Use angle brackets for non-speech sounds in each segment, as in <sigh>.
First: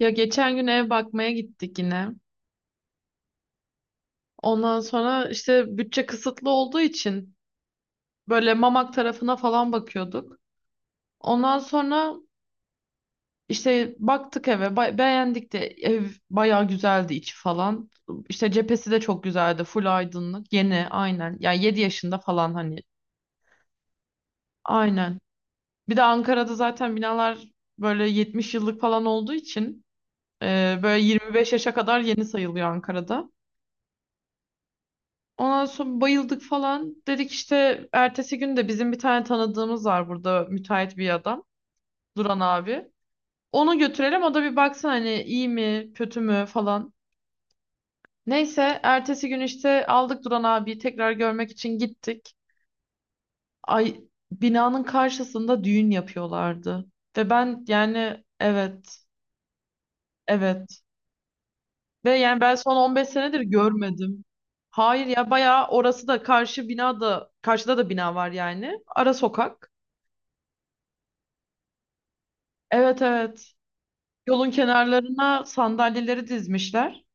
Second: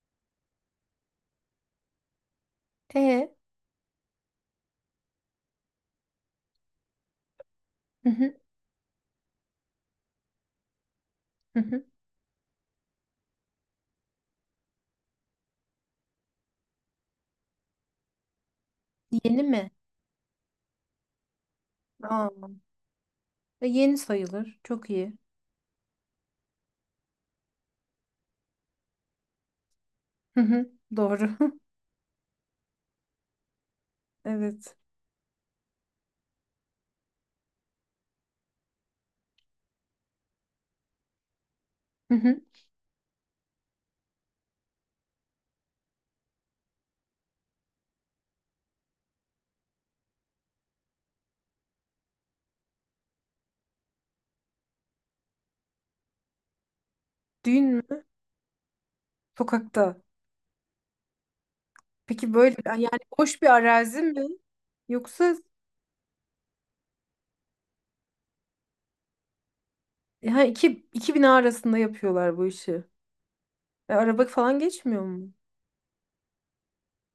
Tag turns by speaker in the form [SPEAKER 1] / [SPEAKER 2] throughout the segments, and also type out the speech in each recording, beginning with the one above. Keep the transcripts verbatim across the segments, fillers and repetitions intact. [SPEAKER 1] Ya geçen gün ev bakmaya gittik yine.
[SPEAKER 2] E,
[SPEAKER 1] Ondan sonra işte bütçe kısıtlı olduğu için
[SPEAKER 2] hı hı,
[SPEAKER 1] böyle Mamak tarafına falan bakıyorduk. Ondan
[SPEAKER 2] hı hı.
[SPEAKER 1] sonra işte baktık eve, ba- beğendik de ev bayağı güzeldi içi falan. İşte cephesi de çok
[SPEAKER 2] Yeni
[SPEAKER 1] güzeldi,
[SPEAKER 2] mi?
[SPEAKER 1] full aydınlık, yeni aynen. Yani yedi yaşında
[SPEAKER 2] Aa,
[SPEAKER 1] falan hani
[SPEAKER 2] e, yeni sayılır. Çok iyi.
[SPEAKER 1] aynen. Bir de Ankara'da zaten binalar böyle yetmiş yıllık falan olduğu için
[SPEAKER 2] Hı hı,
[SPEAKER 1] e, böyle
[SPEAKER 2] doğru.
[SPEAKER 1] yirmi beş
[SPEAKER 2] <laughs>
[SPEAKER 1] yaşa kadar yeni sayılıyor Ankara'da.
[SPEAKER 2] Evet.
[SPEAKER 1] Ondan sonra bayıldık falan. Dedik işte ertesi gün de bizim bir tane tanıdığımız var burada müteahhit bir adam.
[SPEAKER 2] Hı
[SPEAKER 1] Duran
[SPEAKER 2] hı.
[SPEAKER 1] abi. Onu götürelim o da bir baksın hani iyi mi kötü mü falan. Neyse ertesi gün işte aldık Duran abiyi tekrar görmek için gittik. Ay, binanın karşısında düğün yapıyorlardı. Ve ben
[SPEAKER 2] Düğün mü?
[SPEAKER 1] yani evet,
[SPEAKER 2] Sokakta.
[SPEAKER 1] evet. Ve
[SPEAKER 2] Peki
[SPEAKER 1] yani ben
[SPEAKER 2] böyle
[SPEAKER 1] son
[SPEAKER 2] yani
[SPEAKER 1] on beş senedir
[SPEAKER 2] boş bir arazi
[SPEAKER 1] görmedim.
[SPEAKER 2] mi?
[SPEAKER 1] Hayır ya,
[SPEAKER 2] Yoksa
[SPEAKER 1] bayağı orası da karşı binada, karşıda da bina var yani. Ara sokak.
[SPEAKER 2] ha, iki, iki bina arasında yapıyorlar bu işi.
[SPEAKER 1] Evet, evet.
[SPEAKER 2] E, araba
[SPEAKER 1] Yolun
[SPEAKER 2] falan geçmiyor mu?
[SPEAKER 1] kenarlarına sandalyeleri dizmişler.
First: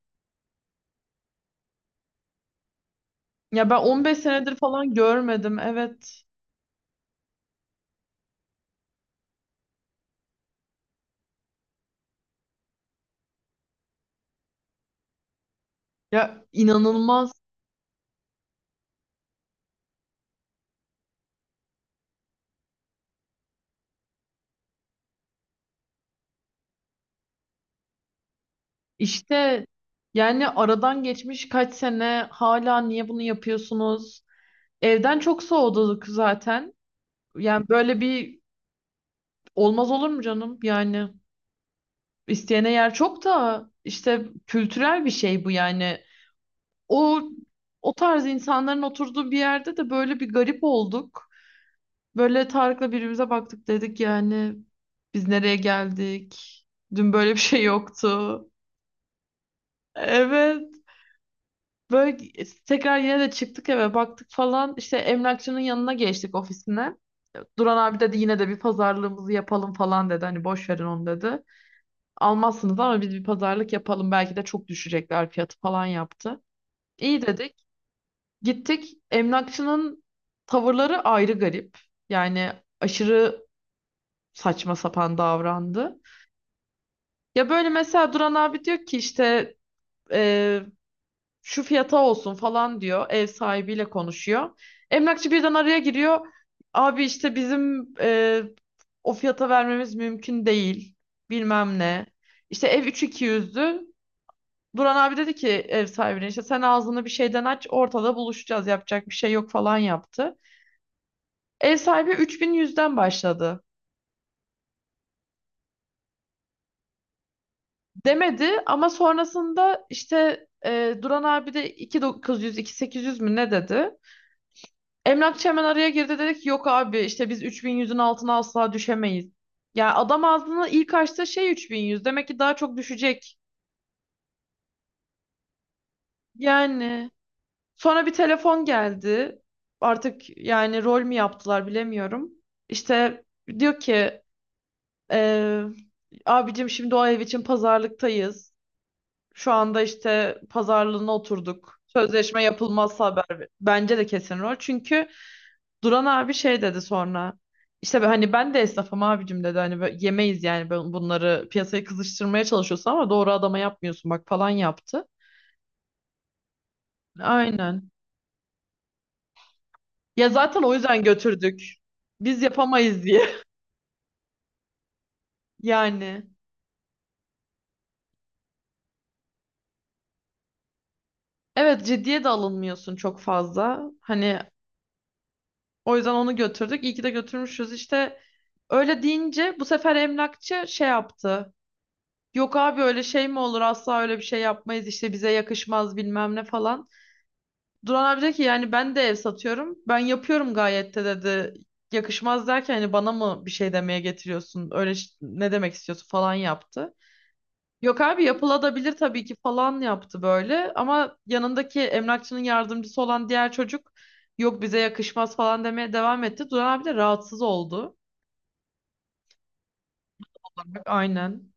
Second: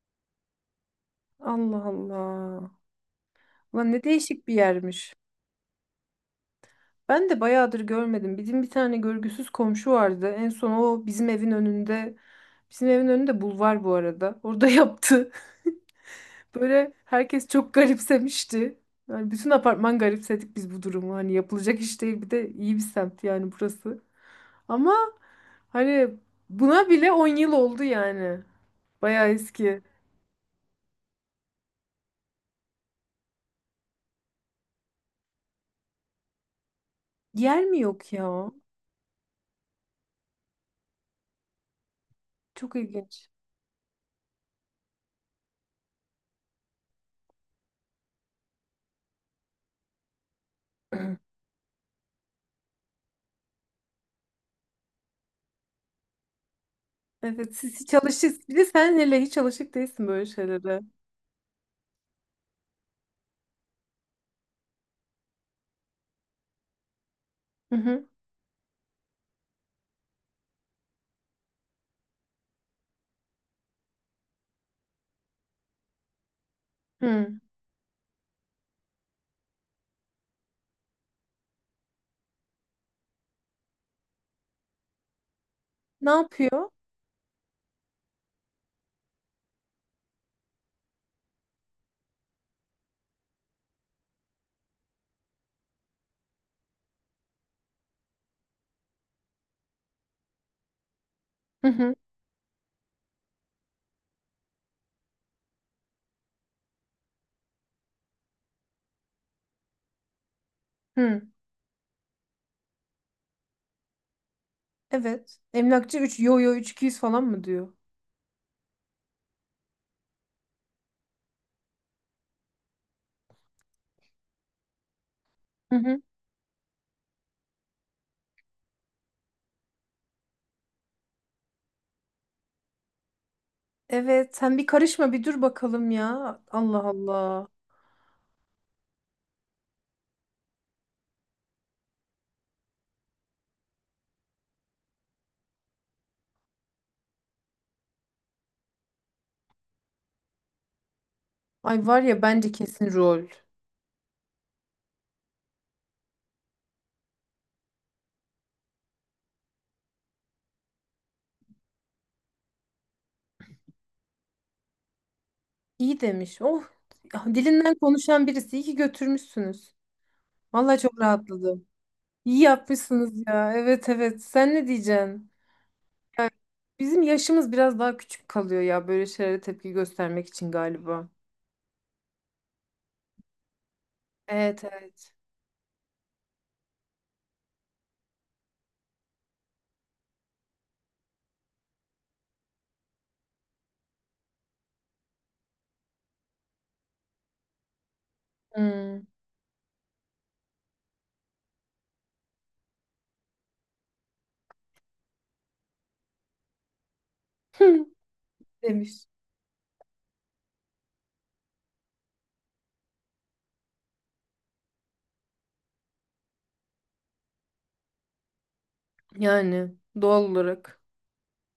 [SPEAKER 2] Allah Allah.
[SPEAKER 1] Ya ben
[SPEAKER 2] Ulan ne
[SPEAKER 1] on beş
[SPEAKER 2] değişik bir
[SPEAKER 1] senedir falan
[SPEAKER 2] yermiş.
[SPEAKER 1] görmedim. Evet.
[SPEAKER 2] Ben de bayağıdır görmedim. Bizim bir tane görgüsüz komşu vardı. En son o bizim evin önünde. Bizim evin önünde bulvar bu arada. Orada <laughs> yaptı.
[SPEAKER 1] Ya
[SPEAKER 2] Böyle
[SPEAKER 1] inanılmaz.
[SPEAKER 2] herkes çok garipsemişti. Yani bütün apartman garipsedik biz bu durumu. Hani yapılacak iş değil, bir de iyi bir semt yani burası. Ama hani buna bile on yıl oldu yani. Bayağı
[SPEAKER 1] İşte
[SPEAKER 2] eski.
[SPEAKER 1] yani aradan geçmiş kaç sene, hala niye bunu yapıyorsunuz? Evden çok soğuduk zaten.
[SPEAKER 2] Yer
[SPEAKER 1] Yani
[SPEAKER 2] mi
[SPEAKER 1] böyle
[SPEAKER 2] yok
[SPEAKER 1] bir
[SPEAKER 2] ya?
[SPEAKER 1] olmaz olur mu canım? Yani isteyene
[SPEAKER 2] Çok
[SPEAKER 1] yer çok,
[SPEAKER 2] ilginç.
[SPEAKER 1] da işte kültürel bir şey bu yani. O o tarz insanların oturduğu bir yerde de böyle bir garip
[SPEAKER 2] <clears throat>
[SPEAKER 1] olduk. Böyle Tarık'la birbirimize baktık, dedik yani biz nereye geldik? Dün böyle bir
[SPEAKER 2] Evet
[SPEAKER 1] şey
[SPEAKER 2] siz hiç
[SPEAKER 1] yoktu.
[SPEAKER 2] alışık, bir de sen hele hiç alışık değilsin böyle
[SPEAKER 1] Evet.
[SPEAKER 2] şeylere.
[SPEAKER 1] Böyle tekrar yine de çıktık, eve baktık falan. İşte emlakçının yanına geçtik, ofisine.
[SPEAKER 2] Hı
[SPEAKER 1] Duran abi
[SPEAKER 2] hı.
[SPEAKER 1] dedi yine de bir pazarlığımızı yapalım falan dedi. Hani boş verin onu dedi. Almazsınız ama biz bir pazarlık yapalım. Belki de çok düşecekler fiyatı falan yaptı. İyi
[SPEAKER 2] Hı.
[SPEAKER 1] dedik. Gittik. Emlakçının tavırları ayrı garip. Yani aşırı saçma sapan davrandı.
[SPEAKER 2] Ne yapıyor?
[SPEAKER 1] Ya böyle mesela Duran abi diyor ki işte e, şu fiyata olsun falan diyor. Ev sahibiyle konuşuyor. Emlakçı birden araya giriyor. Abi işte bizim e, o fiyata vermemiz mümkün değil.
[SPEAKER 2] Hı
[SPEAKER 1] Bilmem
[SPEAKER 2] hı.
[SPEAKER 1] ne. İşte ev üç bin iki yüzdü. Duran abi dedi ki ev sahibine işte sen ağzını bir şeyden aç, ortada buluşacağız, yapacak bir şey yok falan yaptı.
[SPEAKER 2] Hı.
[SPEAKER 1] Ev sahibi üç bin yüzden başladı.
[SPEAKER 2] Evet. Emlakçı üç. Yo yo, üç bin iki yüz falan mı diyor?
[SPEAKER 1] demedi ama sonrasında işte e, Duran abi de iki bin dokuz yüz iki bin sekiz yüz mü ne dedi? Emlakçı hemen araya girdi, dedi ki yok abi işte biz üç bin yüzün altına asla düşemeyiz. Ya adam ağzını ilk açtığı şey üç bin yüz, demek ki daha çok düşecek.
[SPEAKER 2] Evet, sen bir karışma bir dur bakalım ya. Allah
[SPEAKER 1] Yani
[SPEAKER 2] Allah.
[SPEAKER 1] sonra bir telefon geldi. Artık yani rol mü yaptılar bilemiyorum. İşte diyor ki e, abicim şimdi o ev için pazarlıktayız. Şu anda işte pazarlığına oturduk.
[SPEAKER 2] Ay var ya
[SPEAKER 1] Sözleşme
[SPEAKER 2] bence kesin
[SPEAKER 1] yapılmazsa haber
[SPEAKER 2] rol.
[SPEAKER 1] ver- bence de kesin rol. Çünkü Duran abi şey dedi sonra. İşte ben- hani ben de esnafım abicim dedi. Hani böyle yemeyiz yani, ben bunları piyasaya kızıştırmaya çalışıyorsun ama doğru adama yapmıyorsun bak falan yaptı.
[SPEAKER 2] İyi demiş. Oh, ya dilinden
[SPEAKER 1] Aynen.
[SPEAKER 2] konuşan birisi. İyi ki götürmüşsünüz.
[SPEAKER 1] Ya zaten o
[SPEAKER 2] Vallahi çok
[SPEAKER 1] yüzden götürdük.
[SPEAKER 2] rahatladım. İyi
[SPEAKER 1] Biz yapamayız
[SPEAKER 2] yapmışsınız
[SPEAKER 1] diye.
[SPEAKER 2] ya. Evet evet. Sen ne diyeceksin?
[SPEAKER 1] <laughs> Yani.
[SPEAKER 2] Ya bizim yaşımız biraz daha küçük kalıyor ya böyle şeylere tepki göstermek için galiba.
[SPEAKER 1] Evet, ciddiye de alınmıyorsun çok fazla. Hani
[SPEAKER 2] Evet evet.
[SPEAKER 1] o yüzden onu götürdük. İyi ki de götürmüşüz. İşte öyle deyince bu sefer emlakçı şey yaptı. Yok abi öyle şey mi olur, asla öyle bir şey yapmayız, işte bize yakışmaz bilmem ne falan. Duran abi dedi ki yani ben de
[SPEAKER 2] Hmm.
[SPEAKER 1] ev satıyorum, ben yapıyorum gayet de dedi. Yakışmaz derken hani bana mı bir şey demeye getiriyorsun, öyle ş- ne demek istiyorsun falan yaptı.
[SPEAKER 2] <laughs>
[SPEAKER 1] Yok abi yapılabilir
[SPEAKER 2] demiş.
[SPEAKER 1] tabii ki falan yaptı böyle, ama yanındaki emlakçının yardımcısı olan diğer çocuk yok bize yakışmaz falan demeye devam etti. Duran abi de rahatsız oldu.
[SPEAKER 2] Yani doğal
[SPEAKER 1] Olarak,
[SPEAKER 2] olarak.
[SPEAKER 1] aynen.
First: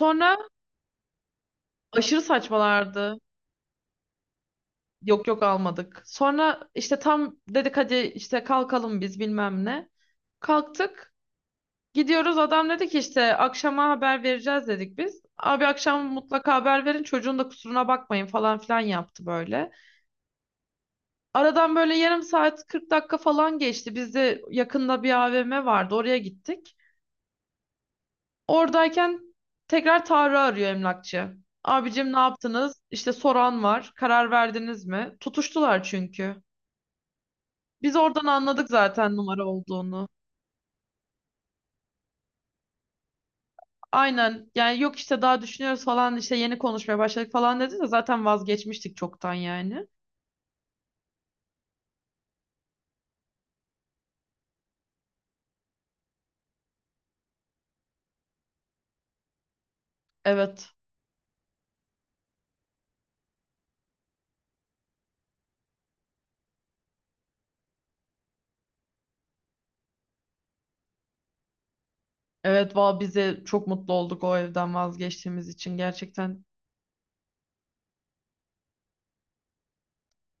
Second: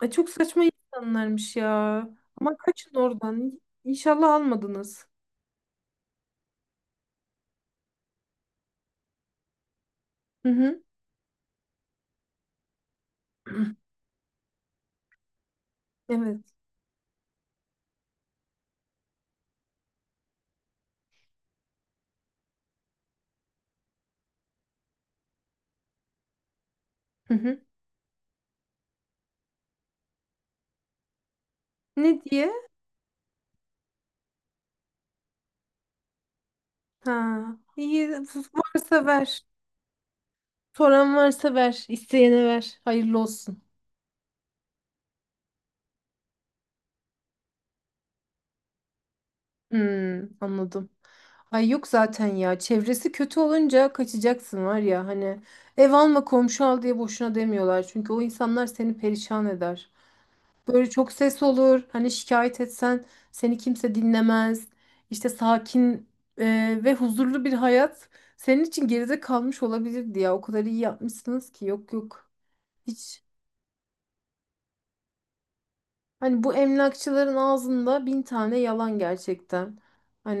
[SPEAKER 2] Ay çok saçma insanlarmış ya.
[SPEAKER 1] aşırı
[SPEAKER 2] Ama kaçın
[SPEAKER 1] saçmalardı.
[SPEAKER 2] oradan. İnşallah almadınız.
[SPEAKER 1] Yok, yok, almadık. Sonra işte tam dedik hadi işte kalkalım biz bilmem ne.
[SPEAKER 2] Hı hı.
[SPEAKER 1] Kalktık. Gidiyoruz, adam dedi ki işte akşama haber vereceğiz dedik biz. Abi akşam
[SPEAKER 2] Evet.
[SPEAKER 1] mutlaka haber verin, çocuğun da kusuruna bakmayın falan filan yaptı böyle. Aradan böyle yarım saat kırk dakika falan geçti. Biz de yakında bir A V M vardı, oraya gittik.
[SPEAKER 2] Hı hı.
[SPEAKER 1] Oradayken tekrar Tarık'ı arıyor emlakçı. Abicim ne
[SPEAKER 2] Ne diye?
[SPEAKER 1] yaptınız? İşte soran var. Karar verdiniz mi? Tutuştular çünkü.
[SPEAKER 2] Ha.
[SPEAKER 1] Biz
[SPEAKER 2] İyi
[SPEAKER 1] oradan anladık
[SPEAKER 2] varsa
[SPEAKER 1] zaten numara
[SPEAKER 2] ver.
[SPEAKER 1] olduğunu.
[SPEAKER 2] Soran varsa ver. İsteyene ver. Hayırlı olsun.
[SPEAKER 1] Aynen yani, yok işte daha düşünüyoruz falan, işte yeni konuşmaya başladık falan dedi, de zaten vazgeçmiştik çoktan yani.
[SPEAKER 2] Hmm, anladım. Ay yok zaten ya. Çevresi kötü olunca kaçacaksın var ya, hani ev alma komşu al diye boşuna demiyorlar. Çünkü o insanlar seni perişan eder.
[SPEAKER 1] Evet.
[SPEAKER 2] Böyle çok ses olur. Hani şikayet etsen seni kimse dinlemez. İşte sakin e, ve huzurlu bir hayat senin için geride kalmış olabilirdi ya. O kadar iyi yapmışsınız ki. Yok yok.
[SPEAKER 1] Evet valla, biz
[SPEAKER 2] Hiç.
[SPEAKER 1] de çok mutlu olduk o evden vazgeçtiğimiz için
[SPEAKER 2] Hani
[SPEAKER 1] gerçekten.
[SPEAKER 2] bu emlakçıların ağzında bin tane yalan gerçekten.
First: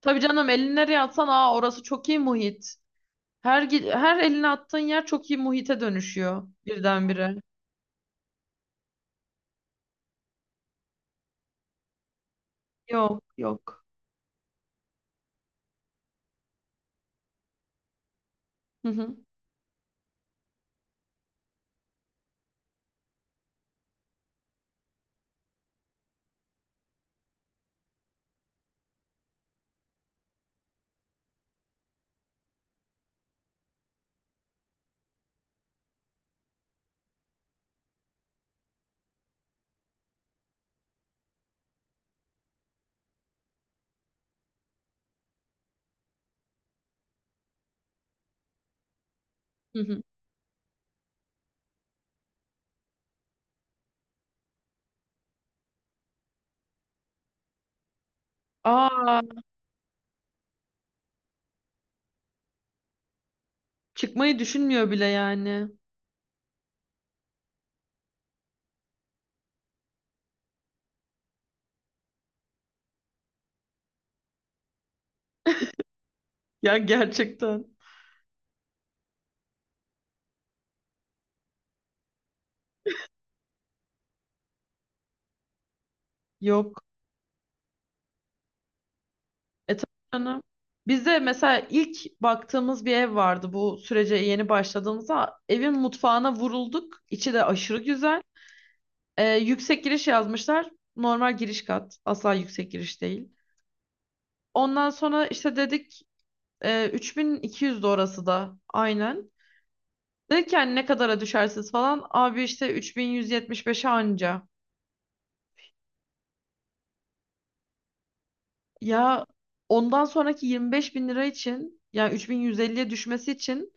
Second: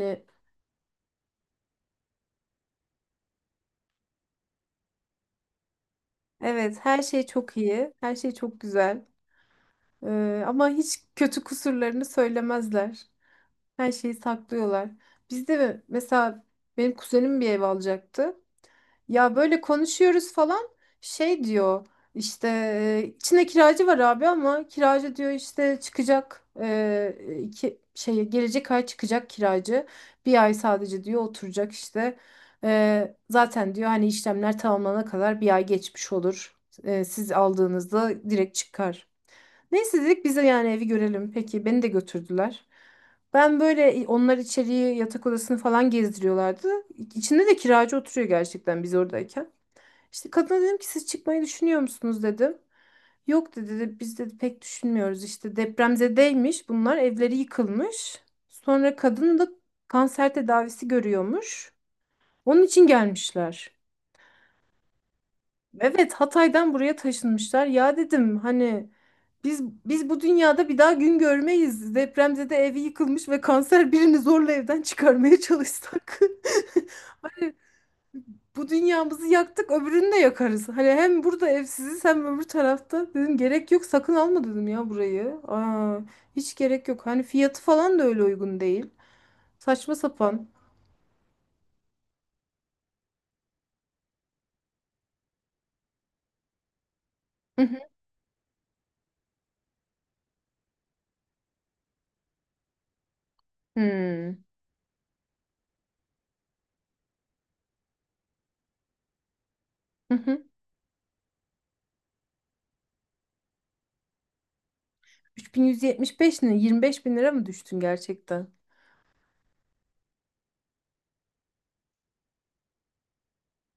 [SPEAKER 1] Tabii canım, elini nereye atsan aa orası çok iyi muhit. Her gi- her elini attığın yer çok iyi muhite dönüşüyor
[SPEAKER 2] evet, her şey
[SPEAKER 1] birdenbire.
[SPEAKER 2] çok iyi. Her şey çok güzel. E, ama hiç kötü kusurlarını söylemezler.
[SPEAKER 1] Yok, yok.
[SPEAKER 2] Her şeyi saklıyorlar. Bizde mi- mesela benim kuzenim bir ev alacaktı.
[SPEAKER 1] Hı hı,
[SPEAKER 2] Ya böyle konuşuyoruz falan, şey diyor işte e, içinde kiracı var abi ama kiracı diyor işte çıkacak, e, iki, şey gelecek ay çıkacak kiracı, bir ay sadece diyor oturacak işte. E, zaten diyor hani işlemler tamamlanana kadar bir ay geçmiş olur. E, siz aldığınızda direkt çıkar. Neyse dedik bize yani evi görelim. Peki beni de götürdüler. Ben böyle onlar içeriği yatak odasını falan gezdiriyorlardı. İçinde de kiracı oturuyor gerçekten biz oradayken.
[SPEAKER 1] hı hı.
[SPEAKER 2] İşte kadına dedim ki siz çıkmayı düşünüyor musunuz dedim. Yok dedi, dedi biz dedi pek düşünmüyoruz işte depremzedeymiş bunlar, evleri yıkılmış. Sonra
[SPEAKER 1] Aa,
[SPEAKER 2] kadın da kanser tedavisi görüyormuş. Onun için gelmişler.
[SPEAKER 1] çıkmayı düşünmüyor bile yani.
[SPEAKER 2] Evet, Hatay'dan buraya taşınmışlar. Ya dedim hani biz biz bu dünyada bir daha gün görmeyiz. Depremzede evi yıkılmış ve kanser birini zorla evden çıkarmaya çalışsak.
[SPEAKER 1] Ya
[SPEAKER 2] <laughs>
[SPEAKER 1] gerçekten.
[SPEAKER 2] Bu dünyamızı yaktık öbürünü de yakarız. Hani hem burada evsiziz hem öbür tarafta. Dedim gerek yok sakın alma dedim ya burayı. Aa, hiç
[SPEAKER 1] Yok.
[SPEAKER 2] gerek yok. Hani fiyatı falan da öyle uygun değil.
[SPEAKER 1] E tabii
[SPEAKER 2] Saçma
[SPEAKER 1] canım.
[SPEAKER 2] sapan.
[SPEAKER 1] Bizde mesela ilk baktığımız bir ev vardı bu sürece yeni başladığımızda. Evin mutfağına vurulduk. İçi de
[SPEAKER 2] Hı
[SPEAKER 1] aşırı
[SPEAKER 2] hı.
[SPEAKER 1] güzel. E, yüksek giriş yazmışlar. Normal giriş kat. Asla yüksek giriş değil.
[SPEAKER 2] Hmm.
[SPEAKER 1] Ondan sonra işte dedik e, üç bin iki yüzdü orası da. Aynen.
[SPEAKER 2] Hı hı.
[SPEAKER 1] Dedik yani ne kadara düşersiniz falan. Abi işte üç bin yüz yetmiş beşe anca.
[SPEAKER 2] üç bin yüz yetmiş beş ne? yirmi beş bin lira mı düştün gerçekten?
[SPEAKER 1] Ya ondan sonraki yirmi beş bin lira için yani üç bin yüz elliye düşmesi için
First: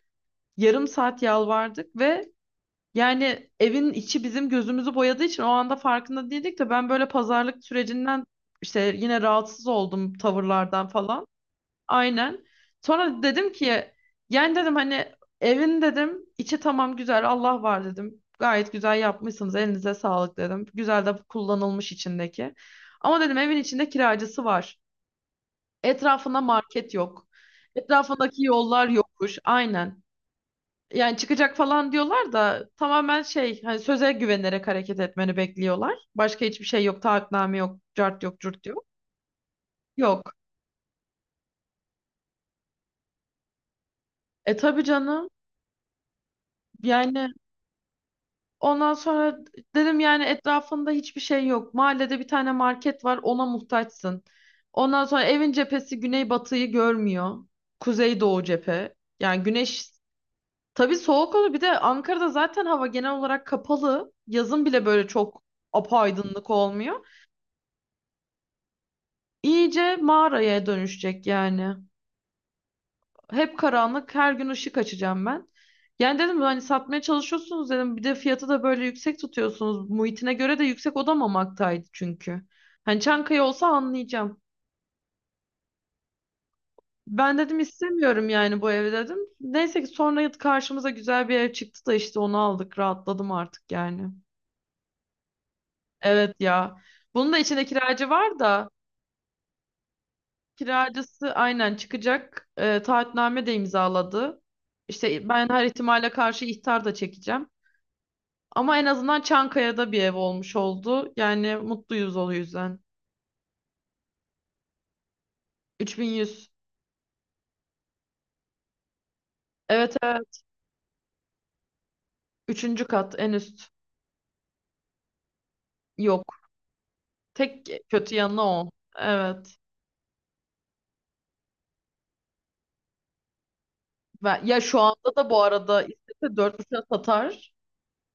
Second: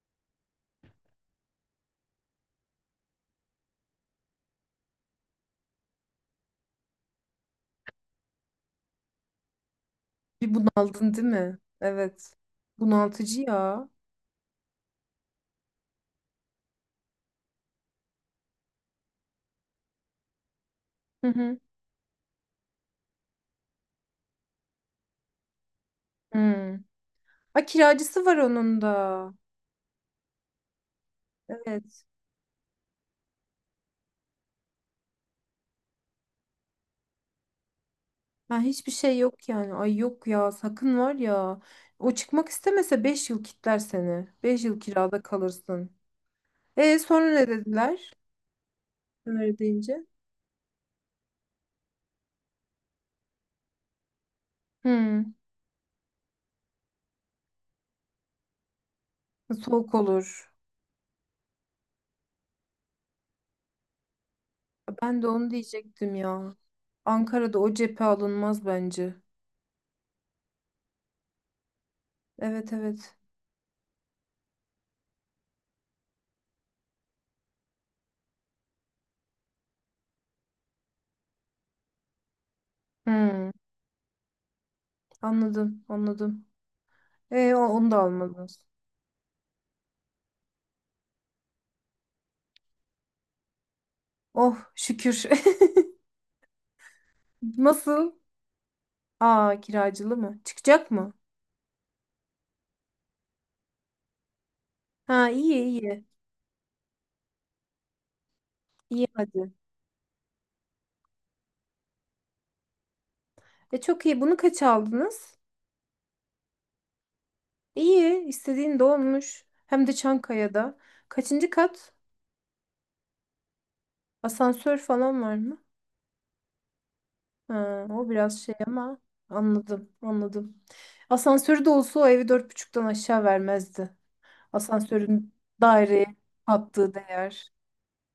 [SPEAKER 1] yarım saat yalvardık ve yani evin içi bizim gözümüzü boyadığı için o anda farkında değildik, de ben böyle pazarlık sürecinden işte yine rahatsız oldum
[SPEAKER 2] Bir
[SPEAKER 1] tavırlardan
[SPEAKER 2] bunaldın
[SPEAKER 1] falan.
[SPEAKER 2] değil mi? Evet.
[SPEAKER 1] Aynen. Sonra
[SPEAKER 2] Bunaltıcı
[SPEAKER 1] dedim
[SPEAKER 2] ya.
[SPEAKER 1] ki yani dedim hani evin dedim içi tamam güzel, Allah var dedim. Gayet güzel yapmışsınız, elinize sağlık dedim. Güzel de
[SPEAKER 2] Hı hı.
[SPEAKER 1] kullanılmış içindeki. Ama dedim evin içinde kiracısı var. Etrafında
[SPEAKER 2] Hmm.
[SPEAKER 1] market yok.
[SPEAKER 2] Ay kiracısı var
[SPEAKER 1] Etrafındaki
[SPEAKER 2] onun
[SPEAKER 1] yollar
[SPEAKER 2] da.
[SPEAKER 1] yokmuş. Aynen. Yani çıkacak falan
[SPEAKER 2] Evet.
[SPEAKER 1] diyorlar da tamamen şey, hani söze güvenerek hareket etmeni bekliyorlar. Başka hiçbir şey yok. Taahhütname yok. Cart yok.
[SPEAKER 2] Ha,
[SPEAKER 1] Cürt yok.
[SPEAKER 2] hiçbir şey yok yani. Ay yok
[SPEAKER 1] Yok.
[SPEAKER 2] ya, sakın var ya. O çıkmak istemese beş yıl kitler seni.
[SPEAKER 1] E
[SPEAKER 2] Beş yıl
[SPEAKER 1] tabii
[SPEAKER 2] kirada
[SPEAKER 1] canım.
[SPEAKER 2] kalırsın. E sonra
[SPEAKER 1] Yani
[SPEAKER 2] ne dediler?
[SPEAKER 1] ondan sonra
[SPEAKER 2] Öyle
[SPEAKER 1] dedim
[SPEAKER 2] deyince.
[SPEAKER 1] yani etrafında hiçbir şey yok. Mahallede bir tane market var. Ona muhtaçsın. Ondan sonra
[SPEAKER 2] Hmm.
[SPEAKER 1] evin cephesi güney batıyı görmüyor. Kuzey doğu cephe. Yani güneş.
[SPEAKER 2] Soğuk olur.
[SPEAKER 1] Tabii soğuk olur. Bir de Ankara'da zaten hava genel olarak kapalı. Yazın bile böyle
[SPEAKER 2] Ben de
[SPEAKER 1] çok
[SPEAKER 2] onu diyecektim
[SPEAKER 1] apaydınlık
[SPEAKER 2] ya.
[SPEAKER 1] olmuyor.
[SPEAKER 2] Ankara'da o cephe alınmaz bence.
[SPEAKER 1] İyice mağaraya dönüşecek yani.
[SPEAKER 2] Evet evet.
[SPEAKER 1] Hep karanlık, her gün ışık açacağım ben. Yani dedim hani satmaya çalışıyorsunuz dedim. Bir de fiyatı da böyle yüksek tutuyorsunuz. Muhitine göre de yüksek odamamaktaydı çünkü. Hani Çankaya
[SPEAKER 2] Hmm.
[SPEAKER 1] olsa anlayacağım.
[SPEAKER 2] Anladım anladım.
[SPEAKER 1] Ben
[SPEAKER 2] E o-
[SPEAKER 1] dedim
[SPEAKER 2] onu da
[SPEAKER 1] istemiyorum
[SPEAKER 2] almadın.
[SPEAKER 1] yani bu evi dedim. Neyse ki sonra karşımıza güzel bir ev çıktı da işte onu aldık. Rahatladım artık yani.
[SPEAKER 2] Oh şükür.
[SPEAKER 1] Evet ya. Bunun da
[SPEAKER 2] <laughs>
[SPEAKER 1] içinde kiracı
[SPEAKER 2] Nasıl?
[SPEAKER 1] var da
[SPEAKER 2] Aa kiracılı mı? Çıkacak mı?
[SPEAKER 1] kiracısı aynen çıkacak. E, taahhütname de imzaladı.
[SPEAKER 2] Ha
[SPEAKER 1] İşte ben
[SPEAKER 2] iyi
[SPEAKER 1] her
[SPEAKER 2] iyi.
[SPEAKER 1] ihtimale karşı ihtar da çekeceğim. Ama en
[SPEAKER 2] İyi
[SPEAKER 1] azından
[SPEAKER 2] hadi.
[SPEAKER 1] Çankaya'da bir ev olmuş oldu. Yani mutluyuz o yüzden.
[SPEAKER 2] E çok iyi. Bunu kaç aldınız?
[SPEAKER 1] üç bin yüz.
[SPEAKER 2] İyi. İstediğin de olmuş. Hem de
[SPEAKER 1] Evet, evet.
[SPEAKER 2] Çankaya'da. Kaçıncı kat?
[SPEAKER 1] Üçüncü kat en üst.
[SPEAKER 2] Asansör falan var mı?
[SPEAKER 1] Yok. Tek
[SPEAKER 2] Ha, o
[SPEAKER 1] kötü
[SPEAKER 2] biraz
[SPEAKER 1] yanı
[SPEAKER 2] şey
[SPEAKER 1] o.
[SPEAKER 2] ama
[SPEAKER 1] Evet.
[SPEAKER 2] anladım anladım. Asansörü de olsa o evi dört buçuktan aşağı vermezdi.
[SPEAKER 1] Ve- ya şu anda da
[SPEAKER 2] Asansörün
[SPEAKER 1] bu arada
[SPEAKER 2] daireye
[SPEAKER 1] istese dört virgül beşe
[SPEAKER 2] kattığı
[SPEAKER 1] satar.
[SPEAKER 2] değer.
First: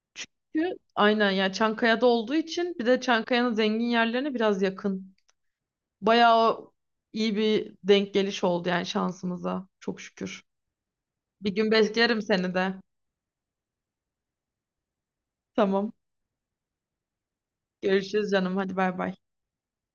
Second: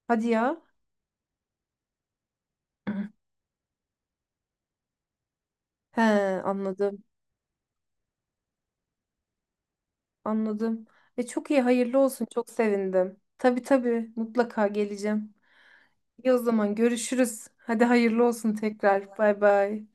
[SPEAKER 2] Hadi ya.
[SPEAKER 1] Çünkü aynen ya Çankaya'da olduğu için, bir de Çankaya'nın zengin yerlerine biraz yakın.
[SPEAKER 2] <clears throat> He
[SPEAKER 1] Bayağı
[SPEAKER 2] anladım.
[SPEAKER 1] iyi bir denk geliş oldu yani şansımıza. Çok şükür.
[SPEAKER 2] Anladım. E çok
[SPEAKER 1] Bir
[SPEAKER 2] iyi,
[SPEAKER 1] gün
[SPEAKER 2] hayırlı
[SPEAKER 1] beklerim
[SPEAKER 2] olsun. Çok
[SPEAKER 1] seni de.
[SPEAKER 2] sevindim. Tabii tabii, mutlaka geleceğim.
[SPEAKER 1] Tamam.
[SPEAKER 2] İyi o zaman görüşürüz. Hadi hayırlı
[SPEAKER 1] Görüşürüz
[SPEAKER 2] olsun
[SPEAKER 1] canım. Hadi bay bay.
[SPEAKER 2] tekrar. Bay bay.